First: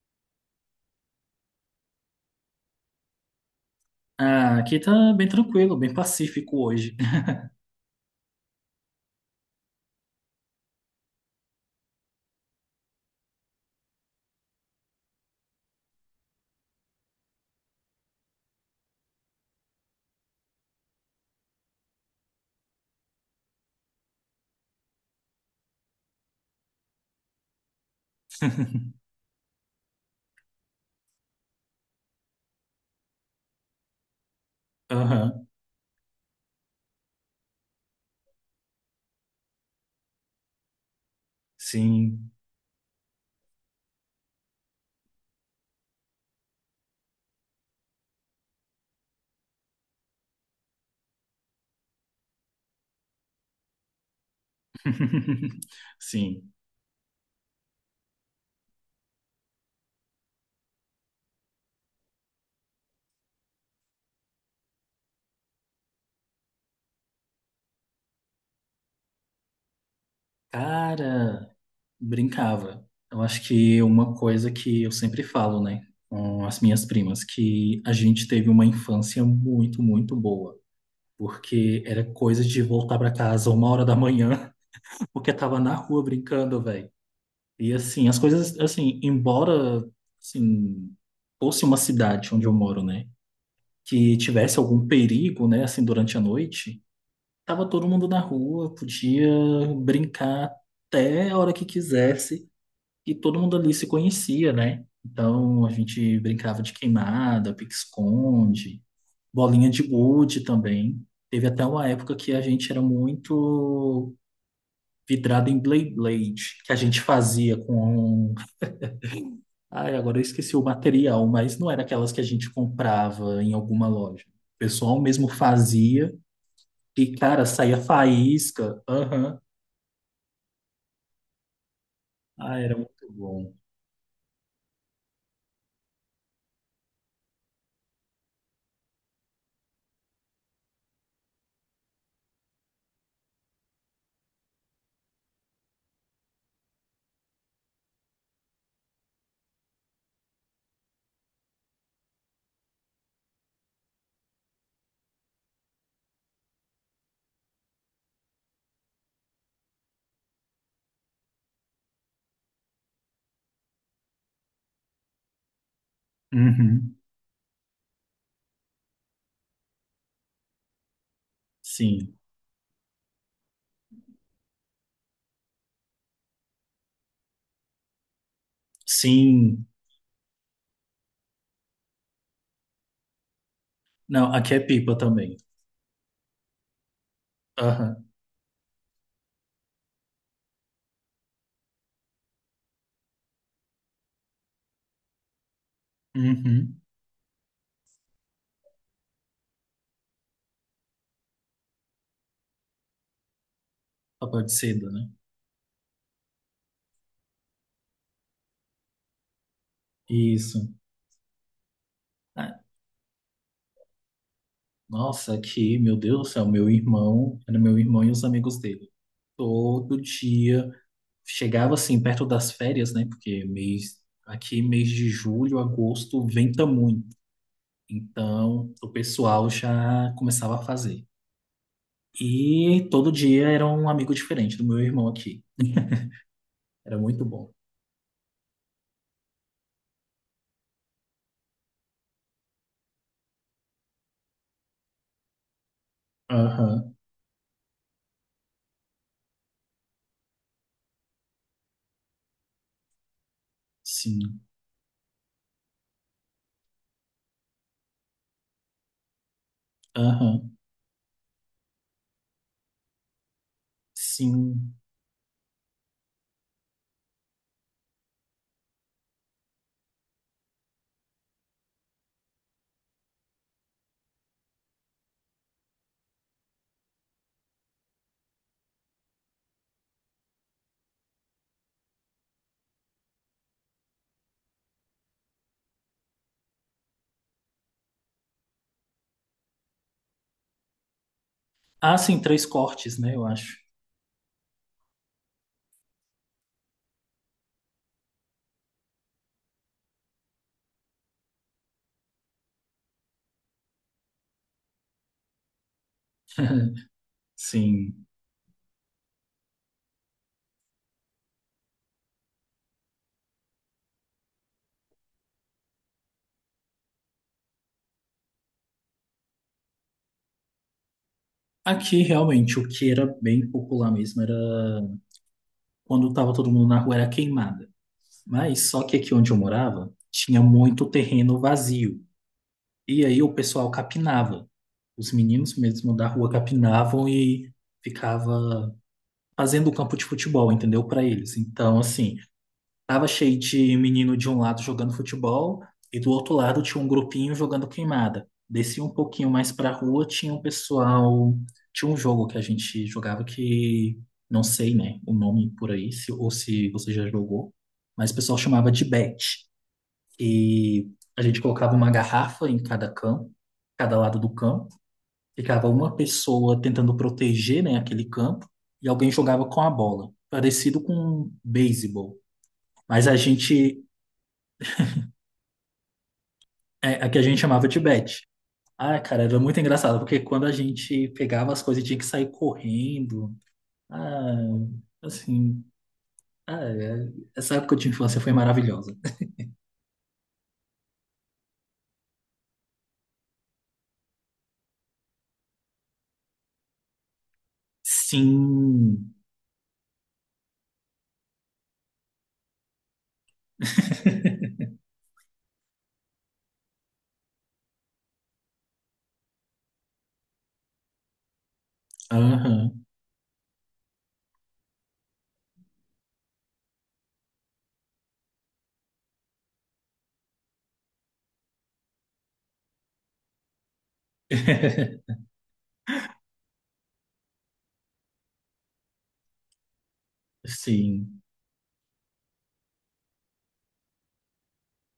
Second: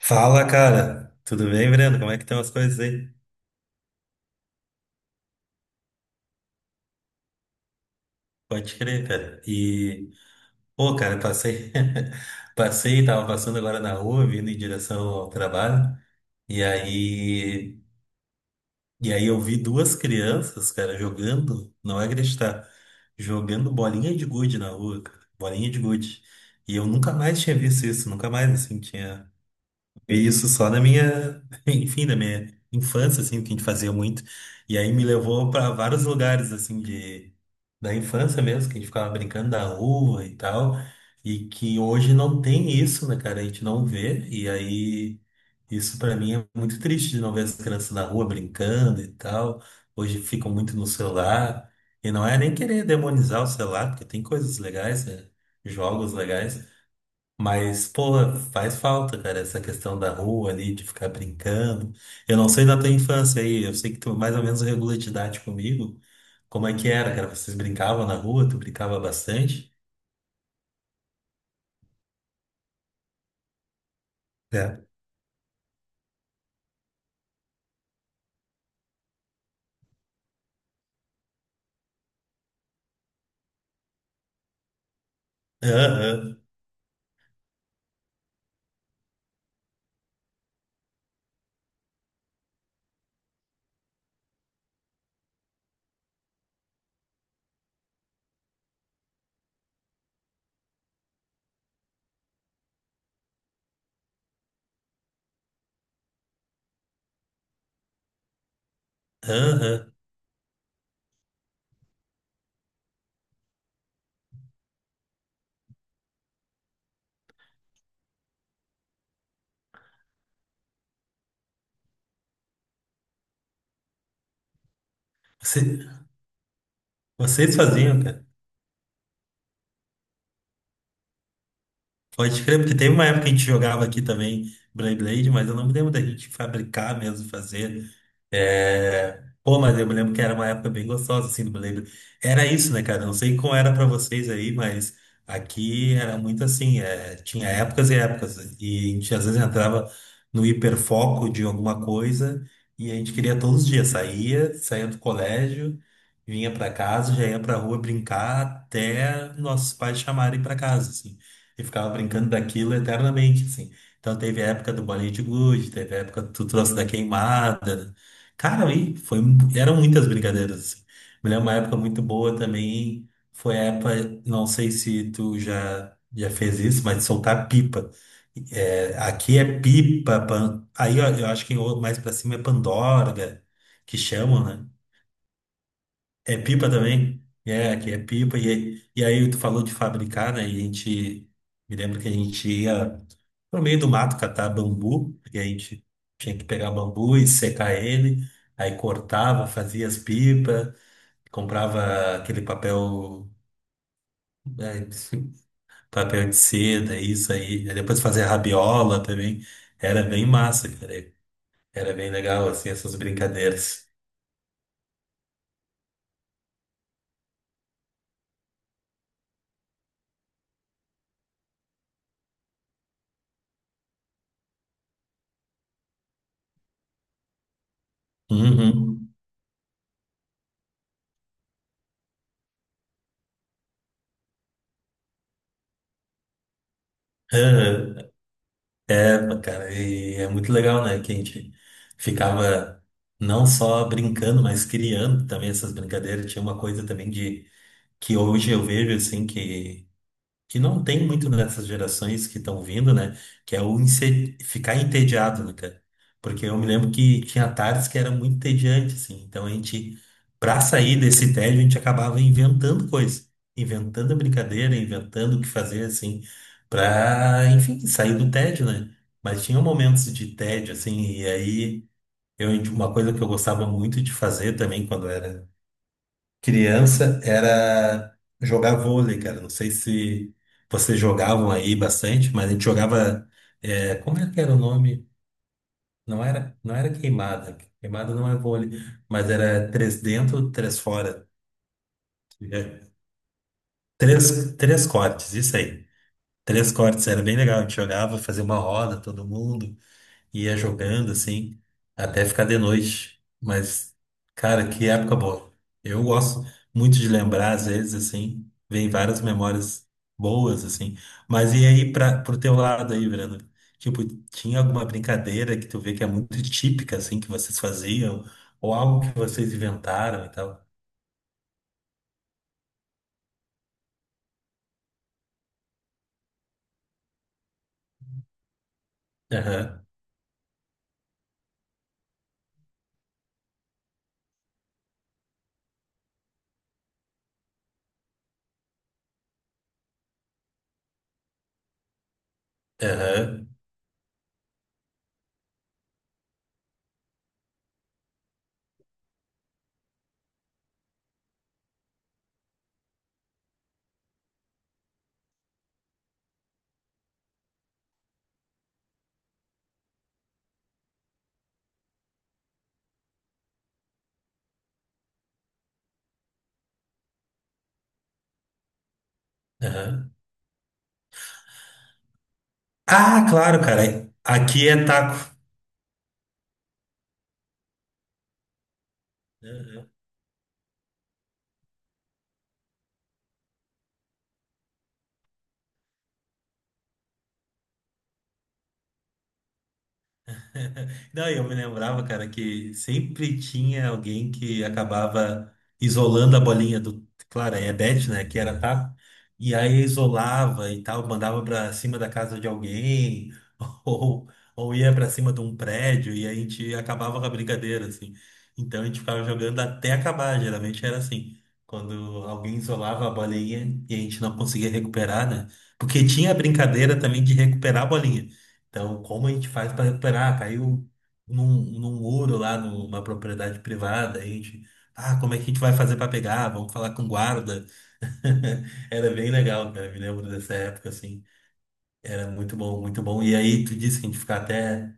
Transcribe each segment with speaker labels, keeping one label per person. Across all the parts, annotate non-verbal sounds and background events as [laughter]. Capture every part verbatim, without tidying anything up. Speaker 1: Fala, cara. Tudo bem, Breno? Como é que estão as coisas aí?
Speaker 2: Ah, aqui tá bem tranquilo, bem pacífico hoje.
Speaker 1: Pode crer, cara. E, pô, cara, passei, [laughs] passei, tava passando agora na rua, vindo em direção ao trabalho. E aí, e aí eu vi duas crianças, cara, jogando, não é acreditar, jogando bolinha de gude na rua, cara, bolinha de gude. E eu nunca mais tinha visto isso, nunca mais, assim,
Speaker 2: [laughs]
Speaker 1: tinha isso só na minha, [laughs] enfim, na minha infância, assim, que a gente fazia muito. E aí me
Speaker 2: Aham,
Speaker 1: levou para vários lugares, assim, de, da infância mesmo, que a gente ficava brincando na rua e tal. E que hoje
Speaker 2: sim.
Speaker 1: não tem isso, né, cara? A gente não vê. E aí, isso para mim é muito triste de não ver as crianças na rua brincando e tal. Hoje ficam muito no celular. E não é nem querer demonizar o celular, porque tem coisas legais, né?
Speaker 2: [laughs]
Speaker 1: Jogos
Speaker 2: Sim.
Speaker 1: legais. Mas, porra, faz falta, cara, essa questão da rua ali, de ficar brincando. Eu não sei da tua infância aí, eu sei que tu mais ou menos regula de idade comigo. Como é que era, cara? Vocês brincavam na rua, tu brincava bastante,
Speaker 2: Cara, brincava. Eu acho que uma coisa que
Speaker 1: né?
Speaker 2: eu sempre falo, né, com as minhas primas, que a gente teve uma infância muito, muito boa. Porque era coisa de voltar pra casa uma hora da manhã, [laughs] porque tava na rua
Speaker 1: Aham,
Speaker 2: brincando, velho. E assim, as coisas, assim, embora, assim, fosse uma cidade onde eu moro, né? Que tivesse algum perigo, né, assim, durante a noite, tava todo mundo na rua, podia brincar até a hora que quisesse e todo mundo ali se conhecia, né? Então a gente brincava de queimada, pique-esconde, bolinha de
Speaker 1: aham.
Speaker 2: gude também. Teve até uma época que a gente era muito vidrado em Blade Blade, que a gente fazia com. Ai, agora eu esqueci o material, mas não era aquelas que a gente comprava em alguma loja. O pessoal mesmo
Speaker 1: Você-
Speaker 2: fazia. E, cara,
Speaker 1: Vocês
Speaker 2: saía
Speaker 1: faziam, cara.
Speaker 2: faísca. Aham.
Speaker 1: Pode crer,
Speaker 2: Ah, era
Speaker 1: porque teve uma
Speaker 2: muito
Speaker 1: época que a gente
Speaker 2: bom.
Speaker 1: jogava aqui também Beyblade, mas eu não me lembro da gente fabricar mesmo, fazer. É... Pô, mas eu me lembro que era uma época bem gostosa, assim, do Beyblade. Era isso, né, cara? Não sei como era pra vocês aí, mas aqui era muito assim, é... tinha épocas e épocas, e a gente às vezes entrava no hiperfoco de alguma coisa e a gente queria todos os dias, saía, saía do colégio, vinha pra casa, já ia pra rua brincar até nossos pais chamarem pra casa, assim. E ficava brincando daquilo eternamente, assim. Então teve a época do bolinho de gude, teve a época que tu trouxe da
Speaker 2: Uhum.
Speaker 1: queimada. Cara, aí foi, eram muitas brincadeiras, assim. Me lembro uma época muito
Speaker 2: Sim.
Speaker 1: boa também, foi a época, não sei se tu já, já fez isso, mas de soltar pipa. É, aqui é
Speaker 2: Sim.
Speaker 1: pipa, pan- aí ó, eu acho que em outro- mais pra cima é pandorga, que
Speaker 2: Não,
Speaker 1: chamam,
Speaker 2: aqui é
Speaker 1: né?
Speaker 2: pipa também.
Speaker 1: É pipa também? É, aqui é
Speaker 2: Aham.
Speaker 1: pipa. E, e aí tu falou de fabricar, né? E a gente. Me lembro que a gente ia no meio do mato catar bambu. E a gente tinha que pegar
Speaker 2: Uhum.
Speaker 1: bambu e secar ele. Aí cortava, fazia as pipas. Comprava aquele papel.
Speaker 2: Papel de
Speaker 1: Né,
Speaker 2: seda, né?
Speaker 1: papel de seda, isso aí. Aí depois fazia rabiola também. Era bem
Speaker 2: Isso.
Speaker 1: massa, cara. Era bem legal,
Speaker 2: Ah,
Speaker 1: assim, essas brincadeiras.
Speaker 2: nossa, aqui, meu Deus do céu, meu irmão, era meu irmão e os amigos dele. Todo dia. Chegava assim, perto das férias, né? Porque mês, aqui, mês de julho, agosto, venta muito. Então, o
Speaker 1: Uhum.
Speaker 2: pessoal já começava a fazer. E todo dia era um amigo diferente do meu irmão aqui. Era muito bom.
Speaker 1: Aham. É, pô, cara, e é muito legal, né? Que a gente ficava não só brincando, mas criando também essas brincadeiras. Tinha uma
Speaker 2: Aham,
Speaker 1: coisa também de que hoje eu vejo assim que que não tem muito nessas gerações que estão vindo, né? Que é o ense-
Speaker 2: sim.
Speaker 1: ficar entediado, né, cara? Porque eu me lembro que tinha tardes que era muito entediante, assim. Então a gente,
Speaker 2: Aham,
Speaker 1: pra sair desse tédio, a gente acabava inventando coisa, inventando
Speaker 2: sim.
Speaker 1: brincadeira, inventando o que fazer, assim, pra, enfim, sair do tédio, né? Mas tinha momentos de tédio, assim, e aí eu, uma coisa que eu gostava muito de fazer também quando era criança era jogar vôlei, cara. Não sei se vocês jogavam aí bastante, mas a gente jogava. É, como é que era o nome? Não era, não era, queimada. Queimada não é vôlei, mas era três dentro, três fora.
Speaker 2: Ah, sim, três
Speaker 1: É,
Speaker 2: cortes, né? Eu acho.
Speaker 1: Três, três cortes, isso aí. Três cortes, era bem legal. A gente jogava, fazia uma roda, todo mundo. Ia jogando assim, até ficar de noite. Mas, cara, que época boa. Eu gosto
Speaker 2: [laughs]
Speaker 1: muito de lembrar, às
Speaker 2: Sim.
Speaker 1: vezes, assim, vem várias memórias boas, assim. Mas e aí, pra, pro teu lado aí, Breno? Tipo, tinha alguma brincadeira que tu vê que é muito típica, assim, que vocês faziam? Ou algo que vocês inventaram e tal?
Speaker 2: Aqui, realmente, o que era bem popular mesmo era quando tava todo mundo na rua era queimada. Mas só que aqui onde eu
Speaker 1: Aham,
Speaker 2: morava tinha muito terreno vazio. E aí o pessoal capinava. Os meninos mesmo da rua capinavam e ficava fazendo o campo de futebol, entendeu? Para eles. Então, assim. Tava cheio
Speaker 1: aham,
Speaker 2: de menino de um lado jogando futebol e do outro lado tinha um grupinho jogando queimada. Desci um pouquinho mais pra rua, tinha um pessoal, tinha um jogo que a gente jogava que não sei, né, o nome por aí, se, ou se você já jogou, mas o pessoal chamava de bet. E a gente colocava uma garrafa em cada campo, cada lado do campo, ficava uma pessoa tentando proteger, né, aquele campo e alguém jogava com a bola,
Speaker 1: aham.
Speaker 2: parecido com beisebol. Mas a
Speaker 1: Ah, claro,
Speaker 2: gente
Speaker 1: cara. Aqui é taco.
Speaker 2: É, a que a gente chamava de Beth. Ah, cara, era muito engraçado, porque quando a gente pegava as coisas e tinha que sair correndo. Ah, assim. Ah, é- essa época de infância foi maravilhosa.
Speaker 1: [laughs] Não, eu me lembrava, cara, que sempre tinha alguém que acabava isolando a bolinha do. Claro, aí é bet, né? Que era tá.
Speaker 2: Sim.
Speaker 1: E aí isolava e tal, mandava pra cima da casa de alguém, [laughs] ou, ou ia pra cima de um prédio, e aí a gente acabava com a brincadeira, assim. Então a gente ficava jogando até acabar, geralmente era assim. Quando alguém
Speaker 2: Aham.
Speaker 1: isolava a bolinha e a gente não conseguia recuperar, né? Porque tinha a brincadeira também de recuperar a bolinha. Então, como a gente faz para recuperar? Caiu num, num muro lá numa propriedade privada, a gente,
Speaker 2: [laughs]
Speaker 1: ah, como é que a gente vai fazer para pegar? Vamos falar com guarda. [laughs] Era bem legal, cara, me lembro dessa época
Speaker 2: Sim.
Speaker 1: assim. Era muito bom, muito bom. E aí tu disse que a gente ficava até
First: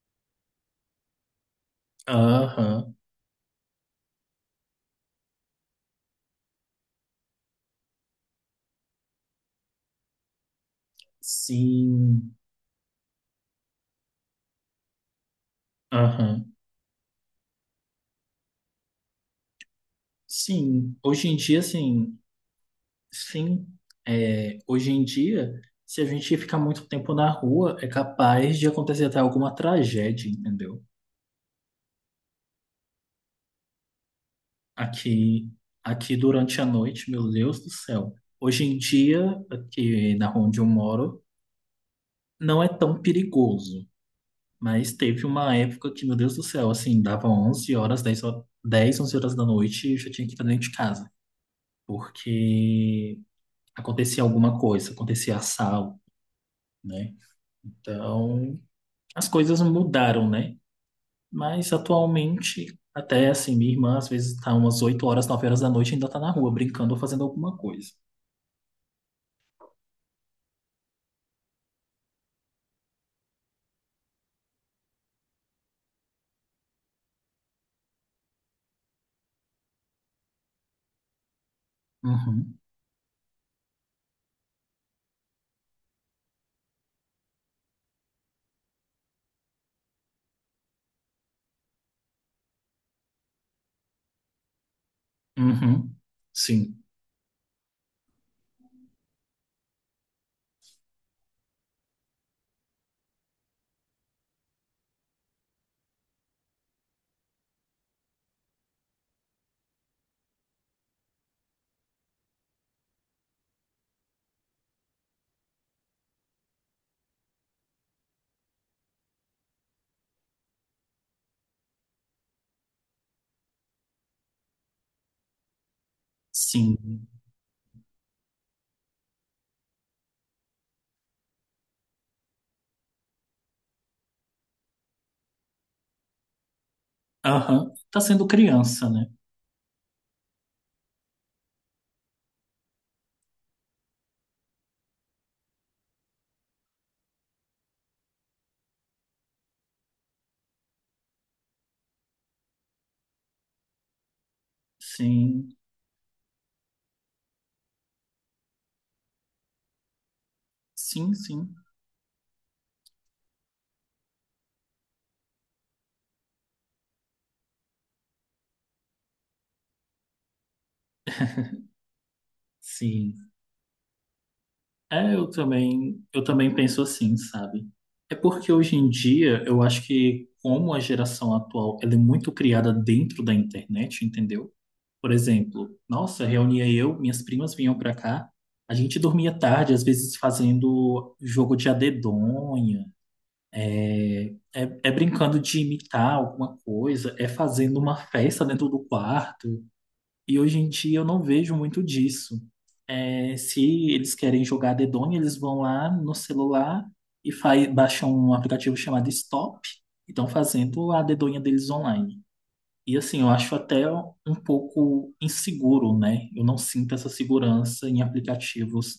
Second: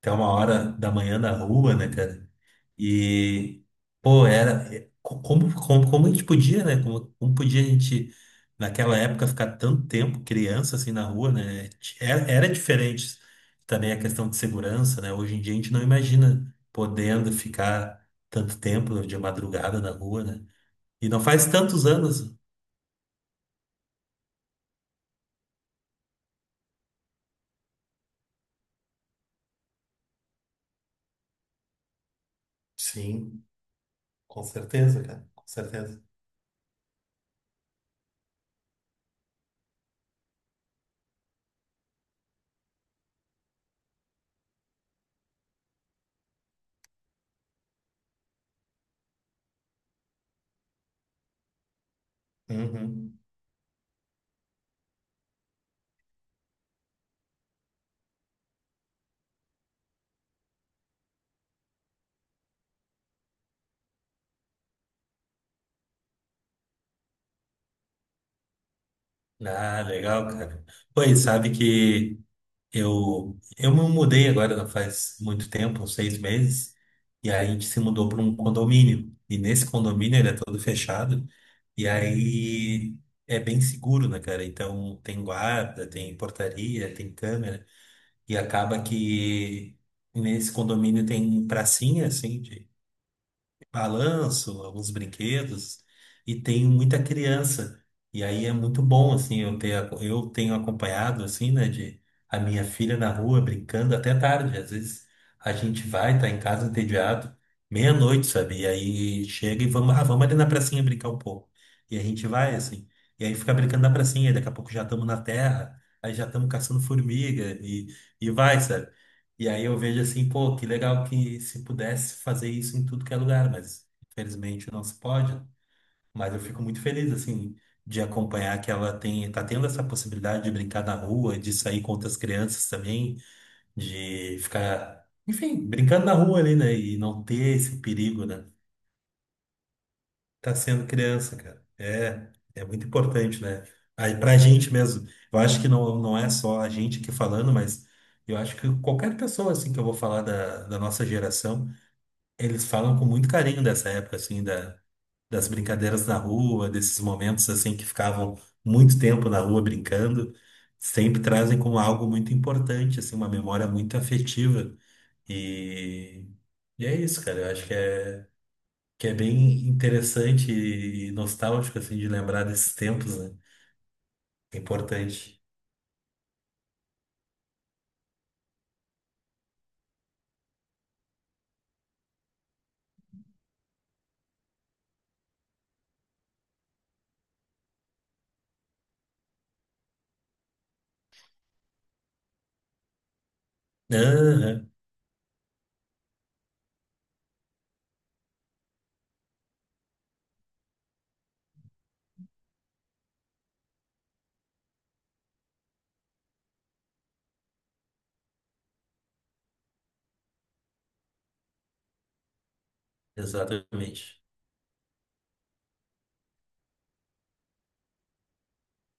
Speaker 1: até uma hora da manhã na rua, né, cara?
Speaker 2: Aham.
Speaker 1: E, pô, era. é, co- Como, como, como a gente podia, né? Como, como podia a gente, naquela época, ficar tanto tempo criança assim na rua, né? Era,
Speaker 2: Sim.
Speaker 1: era diferente também a questão de segurança, né? Hoje em dia a gente não
Speaker 2: Aham.
Speaker 1: imagina podendo ficar tanto tempo de madrugada na rua, né?
Speaker 2: Sim.
Speaker 1: E não
Speaker 2: Hoje em
Speaker 1: faz
Speaker 2: dia,
Speaker 1: tantos
Speaker 2: assim,
Speaker 1: anos.
Speaker 2: sim. É, hoje em dia, se a gente ficar muito tempo na rua, é capaz de acontecer até alguma tragédia, entendeu?
Speaker 1: Sim, com certeza, cara, com
Speaker 2: Aqui,
Speaker 1: certeza.
Speaker 2: aqui durante a noite, meu Deus do céu. Hoje em dia, aqui na rua onde eu moro, não é tão perigoso. Mas teve uma época que, meu Deus do céu, assim, dava onze horas, dez ho- dez, onze horas da noite e eu já tinha que estar dentro de casa.
Speaker 1: Uhum.
Speaker 2: Porque acontecia alguma coisa, acontecia assalto, né? Então, as coisas mudaram, né? Mas atualmente, até assim, minha irmã às vezes tá umas oito horas, nove horas da noite e ainda tá na rua brincando ou fazendo alguma coisa.
Speaker 1: Ah, legal, cara. Pois sabe que. Eu, eu me mudei agora, não faz muito tempo, uns seis meses, e aí a gente se mudou para um condomínio. E nesse condomínio ele é todo fechado, e
Speaker 2: Uhum.
Speaker 1: aí é bem seguro, né, cara? Então tem guarda, tem portaria, tem câmera, e acaba que nesse condomínio tem pracinha, assim, de balanço, alguns brinquedos,
Speaker 2: Uhum.
Speaker 1: e tem
Speaker 2: Sim,
Speaker 1: muita criança. E aí é muito bom, assim, eu ter, ac- eu tenho acompanhado, assim, né, de a minha filha na rua brincando até tarde. Às vezes a gente vai, tá em casa entediado, meia-noite, sabe? E aí chega e vamos, ah, vamos ali na pracinha brincar um pouco. E a gente vai, assim, e aí fica brincando na pracinha, daqui a pouco já estamos na terra, aí já estamos caçando formiga, e, e, vai, sabe? E aí eu vejo assim, pô, que legal que se pudesse fazer isso em tudo que é lugar, mas infelizmente não se pode. Mas eu fico muito
Speaker 2: sim.
Speaker 1: feliz, assim, de acompanhar que ela tem, tá tendo essa possibilidade de brincar na rua, de sair com outras crianças também, de ficar, enfim, brincando na rua ali, né? E não ter
Speaker 2: Aham.
Speaker 1: esse
Speaker 2: Tá
Speaker 1: perigo,
Speaker 2: sendo
Speaker 1: né?
Speaker 2: criança, né?
Speaker 1: Tá sendo criança, cara. É, é muito importante, né? Aí pra gente mesmo. Eu acho que não, não é só a gente aqui falando, mas eu acho que qualquer pessoa, assim, que eu vou falar da, da nossa geração, eles falam com muito carinho dessa época, assim, da, das
Speaker 2: Sim,
Speaker 1: brincadeiras na rua, desses momentos, assim, que ficavam muito tempo na rua brincando.
Speaker 2: sim,
Speaker 1: Sempre
Speaker 2: sim,
Speaker 1: trazem como algo muito importante, assim, uma memória muito afetiva. E, e é isso, cara. Eu acho que é, que é bem interessante e nostálgico, assim, de lembrar desses tempos,
Speaker 2: sim.
Speaker 1: né? É
Speaker 2: É, eu
Speaker 1: importante.
Speaker 2: também, eu também penso assim, sabe? É porque hoje em dia eu acho que como a geração atual, ela é muito criada dentro da internet, entendeu? Por exemplo, nossa, reunia eu, minhas primas vinham pra cá, a gente dormia tarde, às vezes fazendo jogo de adedonha,
Speaker 1: Aham,
Speaker 2: É, é brincando de imitar alguma coisa, é fazendo uma festa dentro do quarto. E hoje em dia eu não vejo muito disso. É, se eles querem jogar dedonha, eles vão lá no celular e faz, baixam um aplicativo chamado Stop e estão fazendo a dedonha deles online. E assim, eu acho até
Speaker 1: exatamente.
Speaker 2: um pouco inseguro, né? Eu não sinto essa segurança em aplicativos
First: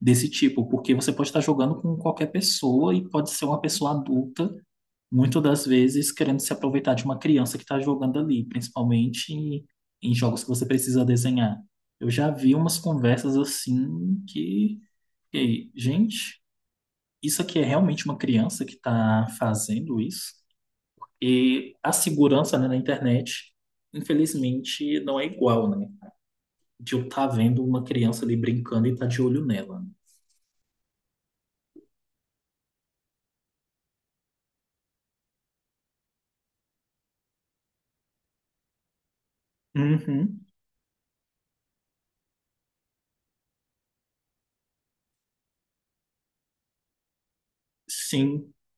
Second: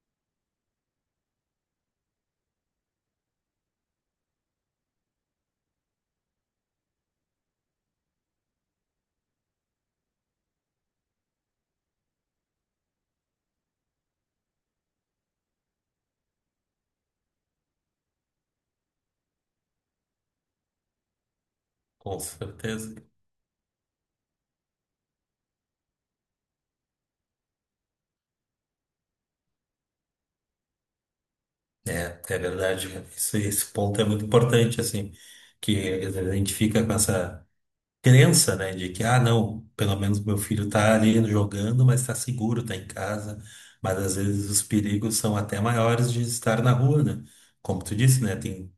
Speaker 2: desse tipo, porque você pode estar jogando com qualquer pessoa e pode ser uma pessoa adulta muitas das vezes querendo se aproveitar de uma criança que está jogando ali, principalmente em em jogos que você precisa desenhar. Eu já vi umas conversas assim que, fiquei, gente, isso aqui é realmente uma criança que está fazendo isso? E a
Speaker 1: Com
Speaker 2: segurança, né, na
Speaker 1: certeza.
Speaker 2: internet, infelizmente, não é igual, né? De eu estar vendo uma criança ali brincando e estar de olho nela.
Speaker 1: É, é verdade. Esse, esse ponto é muito importante, assim, que às vezes a gente fica com essa crença, né, de que, ah, não, pelo menos meu
Speaker 2: Uhum.
Speaker 1: filho tá ali jogando, mas tá seguro, tá em casa. Mas às vezes os perigos são até maiores de estar na rua, né? Como tu disse, né?
Speaker 2: Sim,
Speaker 1: Tem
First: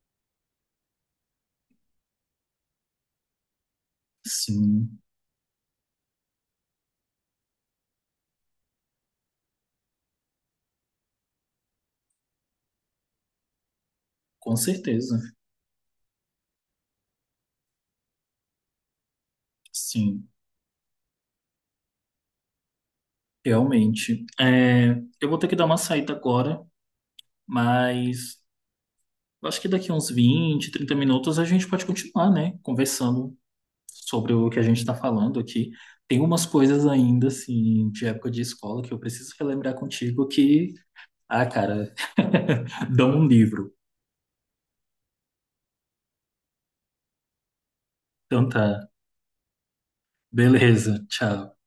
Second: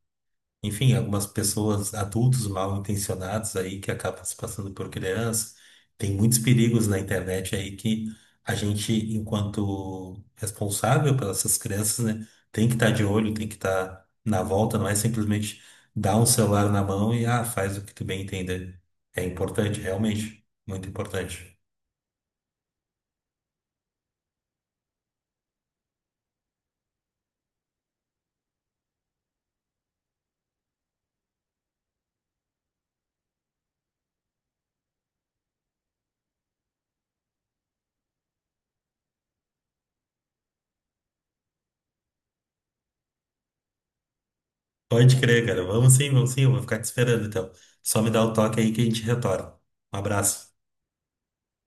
Speaker 1: enfim, algumas pessoas, adultos mal intencionados aí que acabam se passando por
Speaker 2: sim,
Speaker 1: criança. Tem muitos perigos na internet aí que a gente, enquanto responsável pelas essas crianças, né, tem que estar de olho, tem que estar na
Speaker 2: com
Speaker 1: volta, não é
Speaker 2: certeza.
Speaker 1: simplesmente dar um celular na mão e ah, faz o que tu bem entender. É importante,
Speaker 2: Sim.
Speaker 1: realmente, muito importante.
Speaker 2: Realmente. É, eu vou ter que dar uma saída agora, mas eu acho que daqui uns vinte trinta minutos a gente pode continuar, né? Conversando sobre o que a gente está falando aqui. Tem umas coisas ainda, assim, de época de escola que eu preciso relembrar contigo que, ah, cara, [laughs] dá um livro.
Speaker 1: Pode crer, cara. Vamos sim, vamos sim, eu vou ficar te esperando então. Só me dá o
Speaker 2: Então
Speaker 1: toque aí que a
Speaker 2: tá.
Speaker 1: gente retorna. Um abraço.
Speaker 2: Beleza, tchau.